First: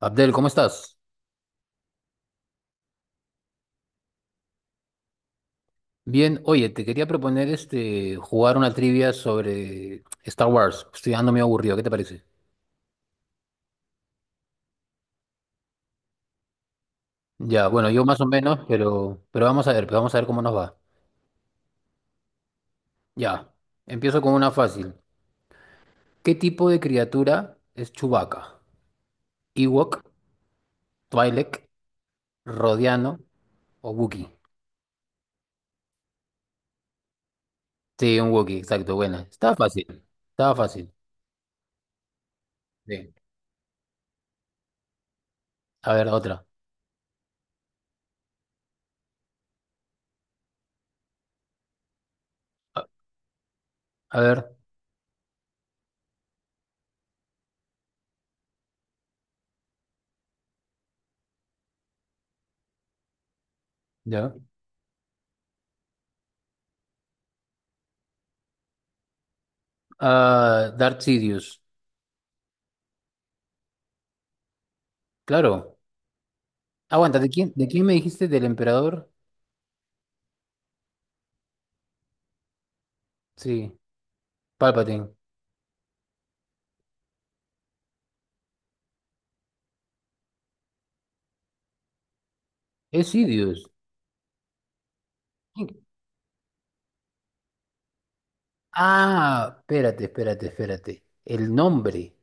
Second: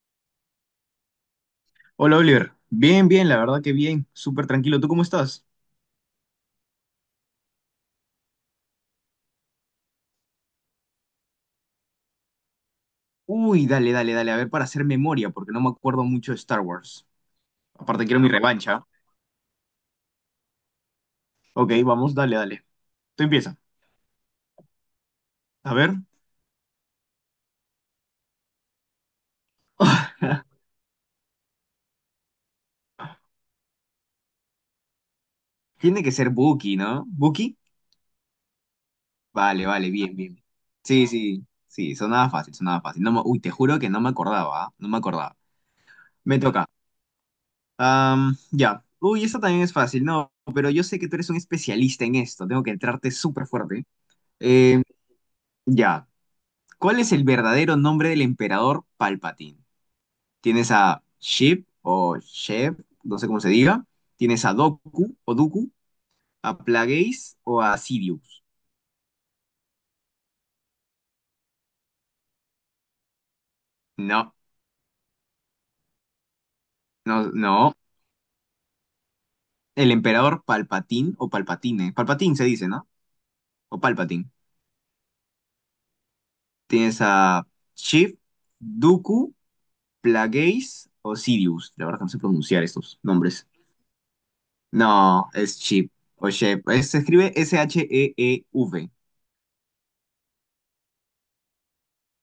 Abdel, ¿cómo estás? Hola Oliver, bien, bien, la verdad que bien, súper tranquilo. ¿Tú cómo estás? Bien, oye, te quería proponer jugar una trivia sobre Star Wars. Estoy ando medio aburrido, ¿qué te parece? Uy, dale, dale, dale, a ver para hacer memoria, porque no me acuerdo mucho de Star Wars. Ya, bueno, yo Aparte más quiero o mi ah, bueno, menos, revancha. pero vamos a ver, pues vamos a ver cómo nos va. Ok, vamos, dale, dale. Tú Ya, empieza. empiezo con una fácil. A ver. ¿Qué tipo de criatura es Chewbacca? ¿Ewok, Twi'lek, Rodiano o Wookiee? Tiene que ser Buki, ¿no? ¿Buki? Sí, un Wookiee, exacto, buena. Estaba Vale, fácil, vale, bien, bien. estaba fácil. Sí, sí, sí, sonaba fácil, sonaba fácil. No Bien. me- uy, te juro que no me acordaba, ¿ah? No me acordaba. A ver, Me otra. toca. Ya. Uy, esta también es fácil, no, pero yo sé que tú eres un especialista en esto. Tengo que A, entrarte súper fuerte. a ver, Eh, ya. ¿Cuál es el verdadero nombre del emperador Palpatine? ¿Tienes a Sheev o Sheev, no sé cómo se diga? ya. ¿Tienes a Doku o Dooku, a Plagueis o a Sidious? Ah, Darth Sidious, No, claro. Aguanta, ¿de no, quién, de no. quién me dijiste? ¿Del emperador? El emperador Palpatine o Palpatine. Palpatine se dice, ¿no? Sí, O Palpatine. Palpatine. ¿Tienes a Sheev, Dooku, Plagueis o Sidious? La verdad que no sé pronunciar estos Es nombres. Sidious. No, es ¿Quién? Sheev o Sheev. Se escribe Sheev. Ah, espérate. El nombre.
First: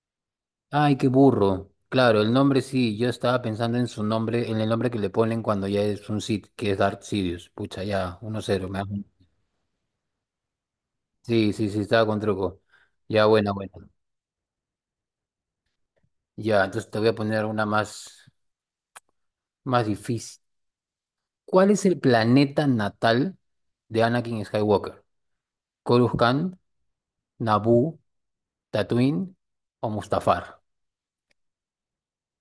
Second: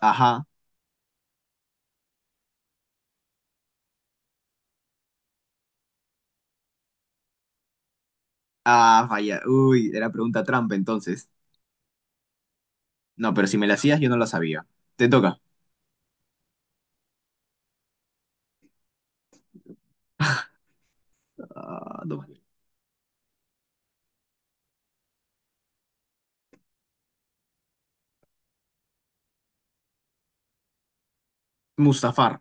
Ajá. Ay, qué burro. Claro, el nombre sí, yo estaba pensando en su nombre, en el nombre que le ponen cuando ya es un Sith, que es Darth Sidious. Pucha, ya, 1-0. Ah, falla. Uy, era pregunta trampa entonces. Sí, sí, sí, estaba con truco. Ya, No, pero buena, si me buena. la hacías, yo no la sabía. Te toca. Ya, entonces te voy a poner una más, más difícil. ¿Cuál es el Ah, no. planeta natal de Anakin Skywalker? Coruscant, Naboo. ¿Tatooine o Mustafar? Mustafar.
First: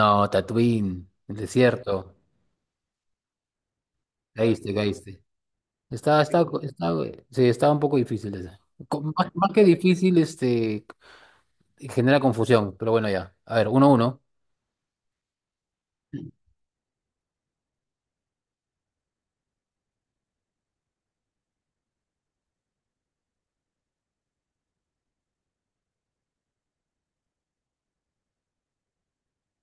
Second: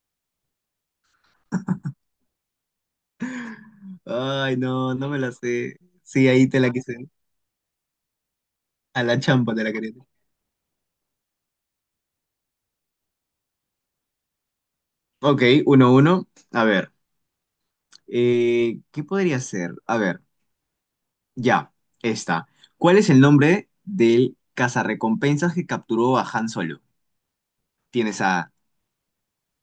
No, Tatooine, el desierto. Ay, Caíste, no, no me caíste. la sé. Está, Sí, está, ahí te la está, quise. sí, estaba un poco difícil esa. A la Más, más champa te que la quería. difícil, genera confusión, pero bueno, ya. A ver, uno a uno. Ok, uno, uno. A ver. ¿Qué podría ser? A ver, ya. Esta. ¿Cuál es el nombre del cazarrecompensas que capturó a Han Solo? Tienes a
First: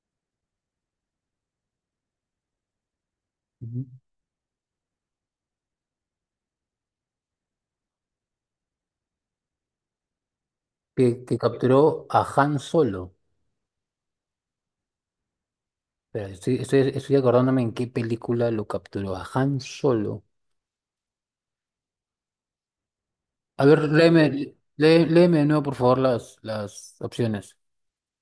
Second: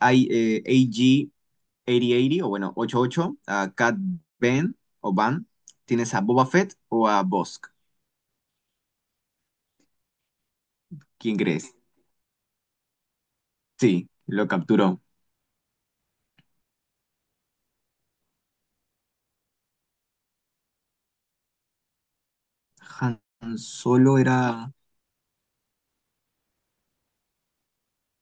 I- eh, 8080 o bueno, 88, a Ujú. Cat Ben o Van. Tienes a Boba Fett o a Bosk. Que ¿Quién crees? capturó a Han Solo. Sí, lo capturó. Espera, estoy acordándome en qué película lo capturó a Han Solo. Han A ver, Solo léeme, era... léeme de nuevo, por favor, las opciones.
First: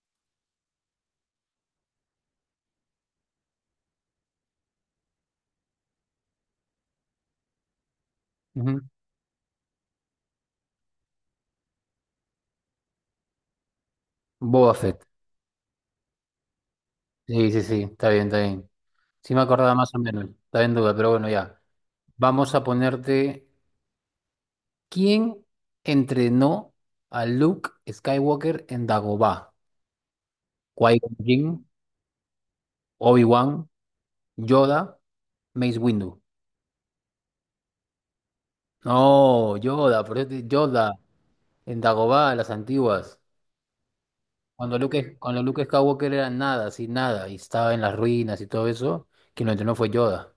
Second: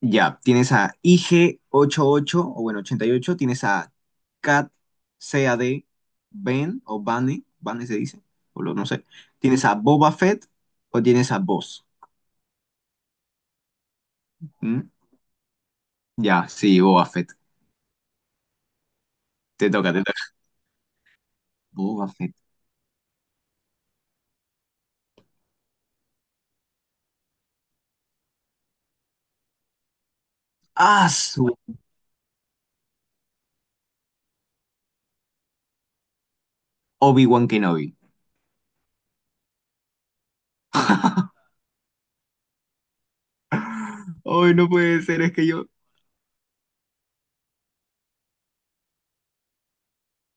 Ya, tienes a IG88 o bueno, 88. Tienes a Cat CAD Ben o Bane. Bane se dice. Ujú. No sé. Tienes a Boba Fett o tienes a Boss. Boba ¿Mm? Fett. Ya, sí, Boba Fett. Sí, sí, sí, está bien, está bien. Sí me Te acordaba toca, más o te menos, toca. estaba en duda, pero bueno, ya. Boba Fett. Vamos a ponerte, ¿quién entrenó a Luke Skywalker en Dagobah? Ah, ¿Qui-Gon su. Jinn, Obi-Wan, Yoda, Mace Windu? Obi-Wan Kenobi. No, Yoda, pero Yoda en Dagobah, las antiguas. Ay, no puede ser, es Cuando que Luke yo, Skywalker era nada, así nada, y estaba en las ruinas y todo eso, quien lo entrenó fue Yoda.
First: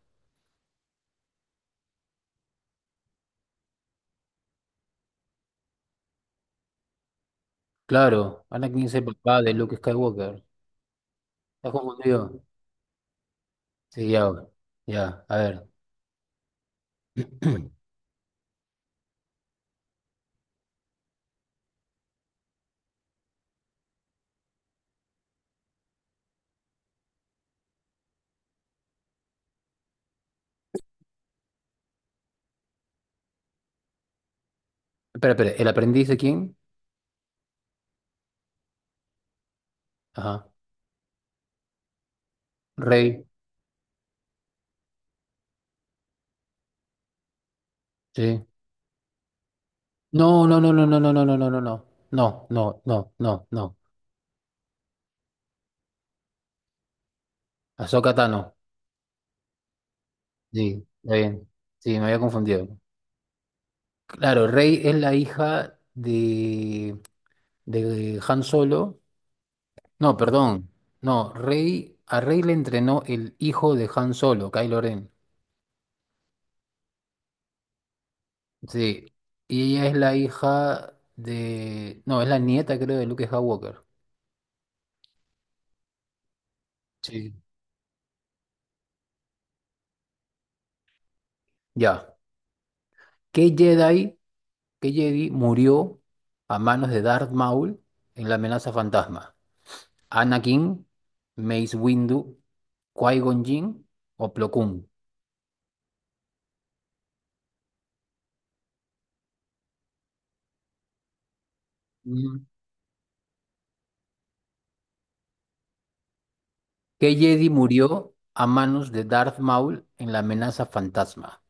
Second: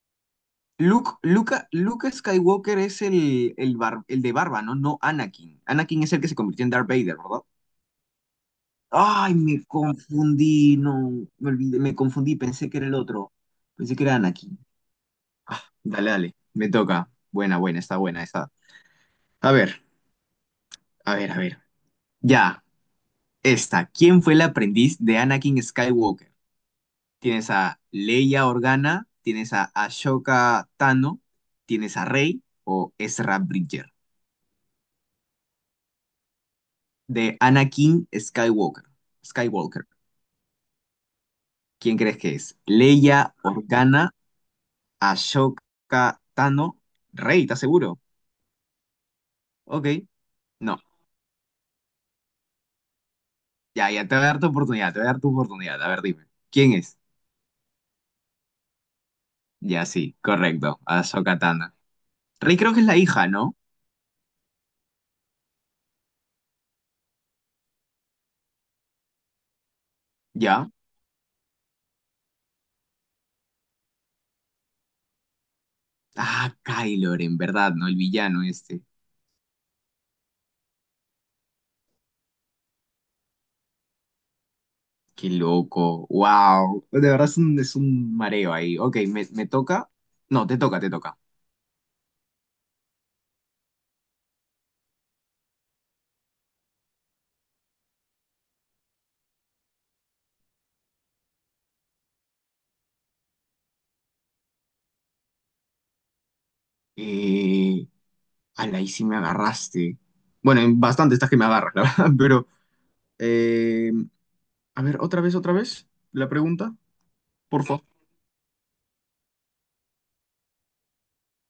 Luke Skywalker es el de barba, ¿no? No Anakin. Anakin es el que se convirtió en Darth Vader, ¿verdad? Claro, Anakin es el Ay, papá de me Luke Skywalker. confundí, no, me ¿Estás olvidé, me confundí, confundido? pensé que era el otro. Pensé que Sí, era ya, Anakin. ya, a Ah, ver. dale, dale, me toca. Buena, buena, está buena esa. A ver, a ver, a ver. Ya, esta. ¿Quién fue el aprendiz de Anakin Skywalker? Tienes a Leia Organa, tienes a Ashoka Tano, tienes a Rey o Ezra Bridger. Espera, ¿el aprendiz de quién? De Anakin Skywalker. Skywalker. Ajá. ¿Quién crees que es? Rey, Leia, Organa, Ashoka, Tano, Rey, ¿estás seguro? sí. Ok, No, no, no, no. no, no, no, no, no, no, no, no. No, no, no, no, no. Ya, ya te voy a dar tu oportunidad, te voy a dar tu oportunidad. A ver, dime. ¿Quién es? Ahsoka Tano. Ya, sí, correcto. Sí, está Ashoka bien. Tano. Sí, me había Rey confundido. creo que es la hija, ¿no? Claro, Rey es la hija de Han Solo. No, perdón. Ya. No, Rey, a Rey le entrenó el hijo de Han Solo, Kylo Ren. Ah, Kylo en verdad, ¿no? El villano este. Sí. Y ella es la hija de. No, es la nieta, creo, de Luke Skywalker. Qué loco. Wow. De verdad Sí. es un, mareo ahí. Ok, me toca. No, te toca, te toca. Ya. ¿Qué Jedi? Que Jedi murió a manos de Darth Maul en la amenaza fantasma? ¿Anakin, Mace Windu, Qui-Gon Jinn o Plo Koon? Eh, Ala, ahí sí me agarraste. Bueno, en bastante estás que me agarras, la verdad, Mm. pero... eh, a ver, otra vez, la pregunta, ¿Qué Jedi por favor. murió a manos de Darth Maul en la amenaza fantasma?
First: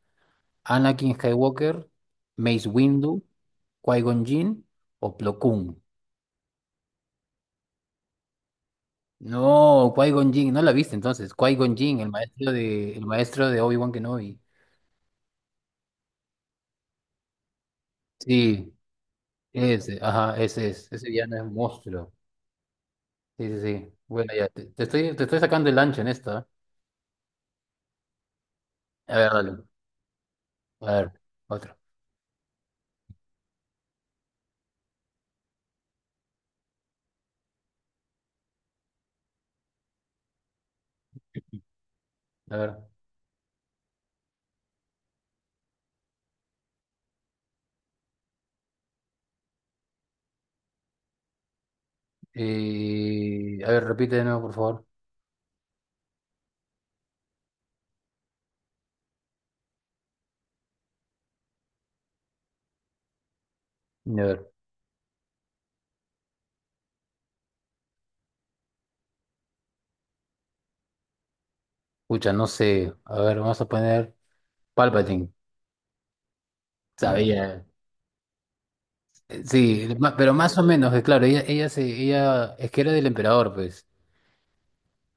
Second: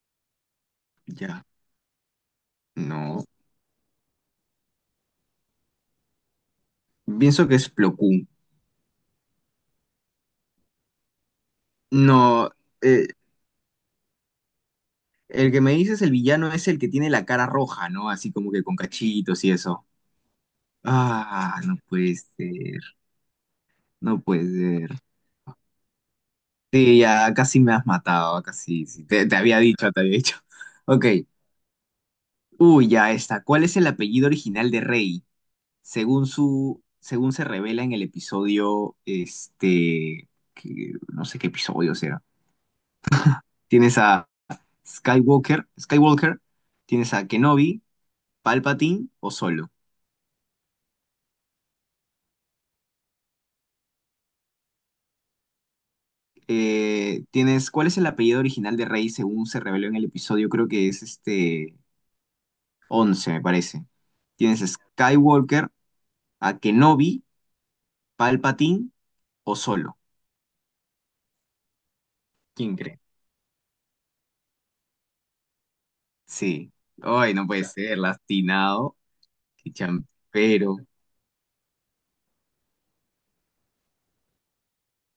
¿Anakin Ya, Skywalker, Mace Windu, no. Qui-Gon Jinn o Plo Koon? Pienso que es Plo Koon. No, Qui-Gon Jinn, no la viste entonces. Qui-Gon Jinn, el No, maestro el eh, maestro de Obi-Wan Kenobi. el que me dices el villano es el que tiene la cara roja, ¿no? Así como que Sí, con cachitos y eso. ese, ajá, ese es, ese ya no es un Ah, no monstruo. puede ser, Sí, sí, sí. no Bueno, puede ya, ser. Te estoy sacando el ancho en esta. Sí, ya casi me has matado, casi, sí. Sí, ¿Eh? A Te, ver, te había dale. dicho, te había dicho. A Ok, ver, otro. uy, ya está. ¿Cuál es el apellido original de Rey? Según se revela en el episodio, no sé qué episodio será. A ver. Tienes a Skywalker, tienes a Kenobi, Palpatine o Solo. A ver, repite de nuevo, por favor. ¿Cuál es el apellido original de Rey según se reveló en el episodio? Creo que es 11, me parece. A ver. Tienes a Skywalker, a Kenobi, Palpatine o Solo. Escucha, no ¿Quién sé. cree? A ver, vamos a poner Palpatine. Sí. Ay, no puede Sabía. ser, lastinado. Qué Sí, pero más o champero. menos, claro, ella, ella, es que era del emperador, pues.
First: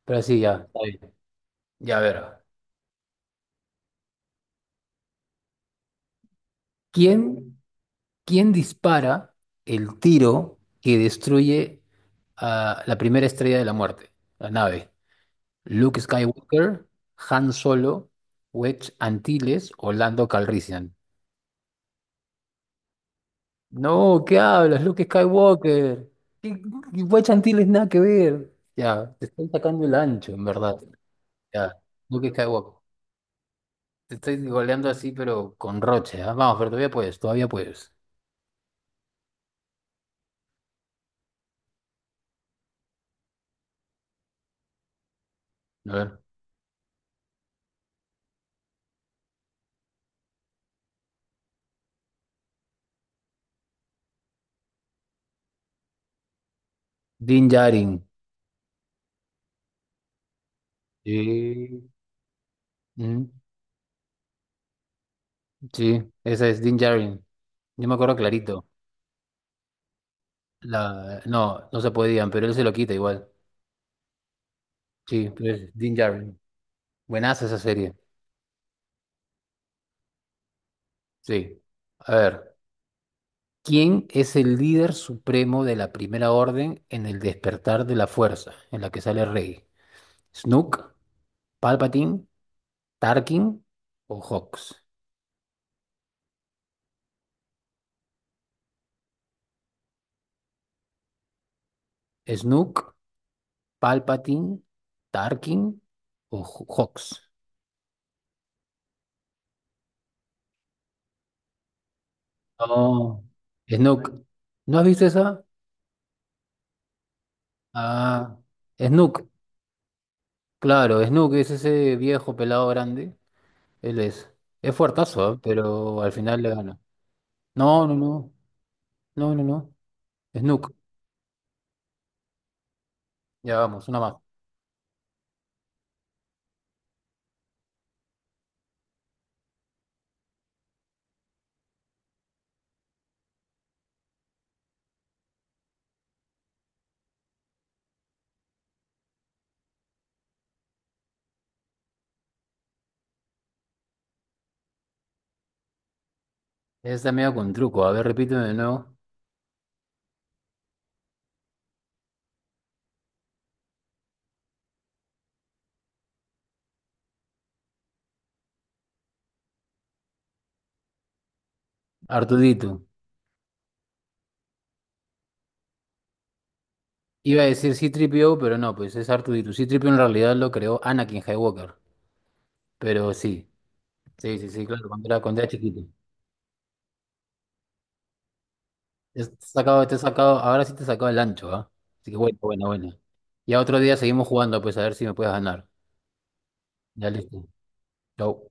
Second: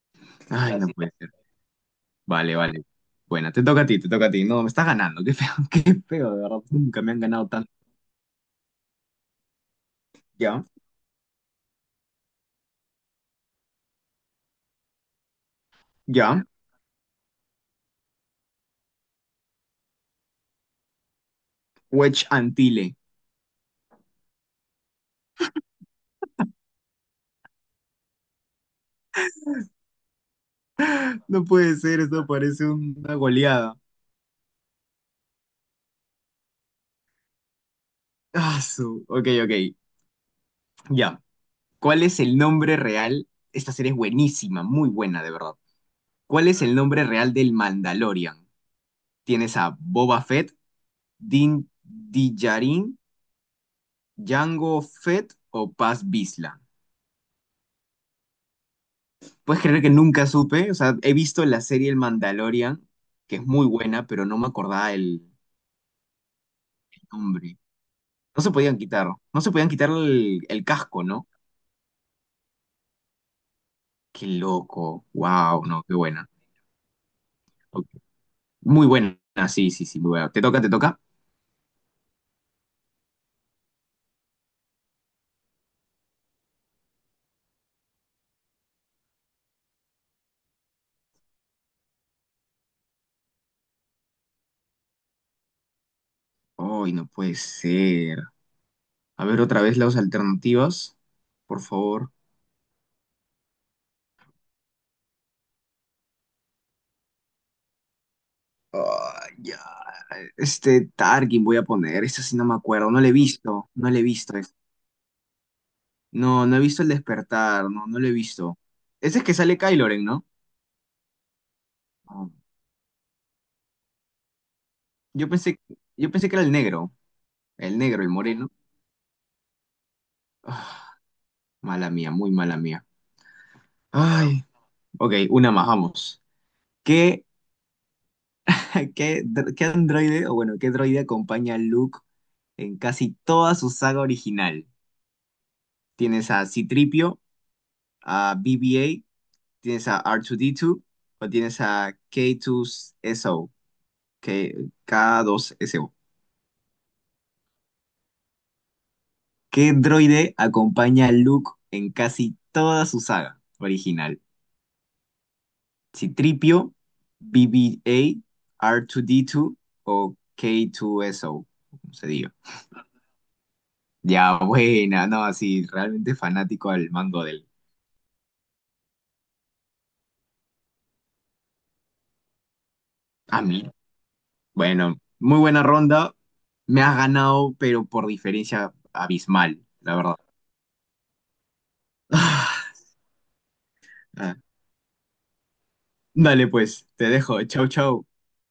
Pero sí, ya, Ay, está no puede bien. ser. Ya, a ver. Vale, vale. Bueno, te toca a ti, te toca a ti. No, me estás ganando. Qué feo, qué feo, de verdad. Nunca me han ganado ¿Quién, tanto. ¿quién dispara el tiro Ya, que destruye a la primera estrella de la muerte? La nave. Luke ya. Skywalker, Han Solo, Wedge Antilles o Lando Calrissian. Wedge Antille. No, ¿qué hablas? Luke Skywalker. ¿Qué- Wedge Antilles nada que ver. Ya, te estoy sacando el ancho, en verdad. No Ya, puede ser, esto Luke parece Skywalker. una goleada. Te estoy goleando así, pero con roche. ¿Ah? Vamos, pero todavía puedes, todavía puedes. Ah, su. Ok, ok. Ya. ¿Cuál es el nombre real? Esta serie es buenísima, muy buena, de verdad. A ver. ¿Cuál es el nombre real del Mandalorian? ¿Tienes a Boba Fett, Din Djarin, Jango Fett o Paz Vizsla? Din Djarin. Puedes creer que nunca supe, o sea, he visto la Sí. serie El Mandalorian, Mm, que es muy buena, pero no me acordaba el sí, esa es Din Djarin. nombre. Yo me acuerdo No se clarito. podían quitar, no se podían quitar el, casco, ¿no? No, no se podían, pero él se lo quita igual. Qué loco, Sí, pero wow, es no, Din qué buena. Djarin. Buenaza esa Ok. serie. Muy buena, sí, sí, sí, muy buena. ¿Te toca, te toca? Sí. A ver, ¿quién es el líder supremo de la Primera Orden en el despertar de la fuerza, en la que sale Rey? ¿Snook, Palpatine, Tarkin o Hawks? Ay, no puede ser. A ver otra vez las alternativas, por favor. ¿Snook, Palpatine, Tarkin o Hawks? Ay, ya. Este Tarkin voy a poner, esta sí no me acuerdo, no le he Oh, visto, no le he Snook. visto. ¿No has visto esa? No, no he visto el despertar, no, no lo he Ah, visto. Ese es Snook. que sale Kylo Ren, ¿no? Claro, Snook es ese Ah. viejo pelado grande. Él es. Es Yo fuertazo, ¿eh? pensé, Pero yo al pensé que final era le el gana. negro, el No, no, negro, el no. moreno. No, no, no. Snook. Ah, mala mía, muy mala mía. Ya vamos, una más. Ay, ok, una más, vamos. ¿Qué, qué, qué androide, o bueno, qué droide acompaña a Luke en casi toda su saga original? ¿Tienes a C-3PO, a BB-8, tienes a c 3 po a bb tienes a r 2 d 2 o tienes a K2SO, K- K2SO? Esta medio con truco. A ver, repíteme de nuevo. ¿Qué droide acompaña a Luke en casi toda su saga original? ¿Citripio, BB-8, R2-D2 o K2SO? Como se diga. Artudito. Ya, buena, no, así, realmente fanático al mango Iba del... a decir C-3 pero no, pues es Artudito. C-3 en realidad lo creó Anakin Skywalker. Pero A sí. mí. Sí, sí, sí, claro, Bueno, muy cuando era buena chiquito. ronda. Me has ganado, pero por diferencia abismal, Te la has verdad. sacado, ahora sí te he sacado el ancho, ¿ah? Así que bueno, bueno, bueno. Ya otro día seguimos Ah, jugando, pues a ver si me puedes ganar. dale pues, te Ya dejo. listo. Chau, chau. Chau.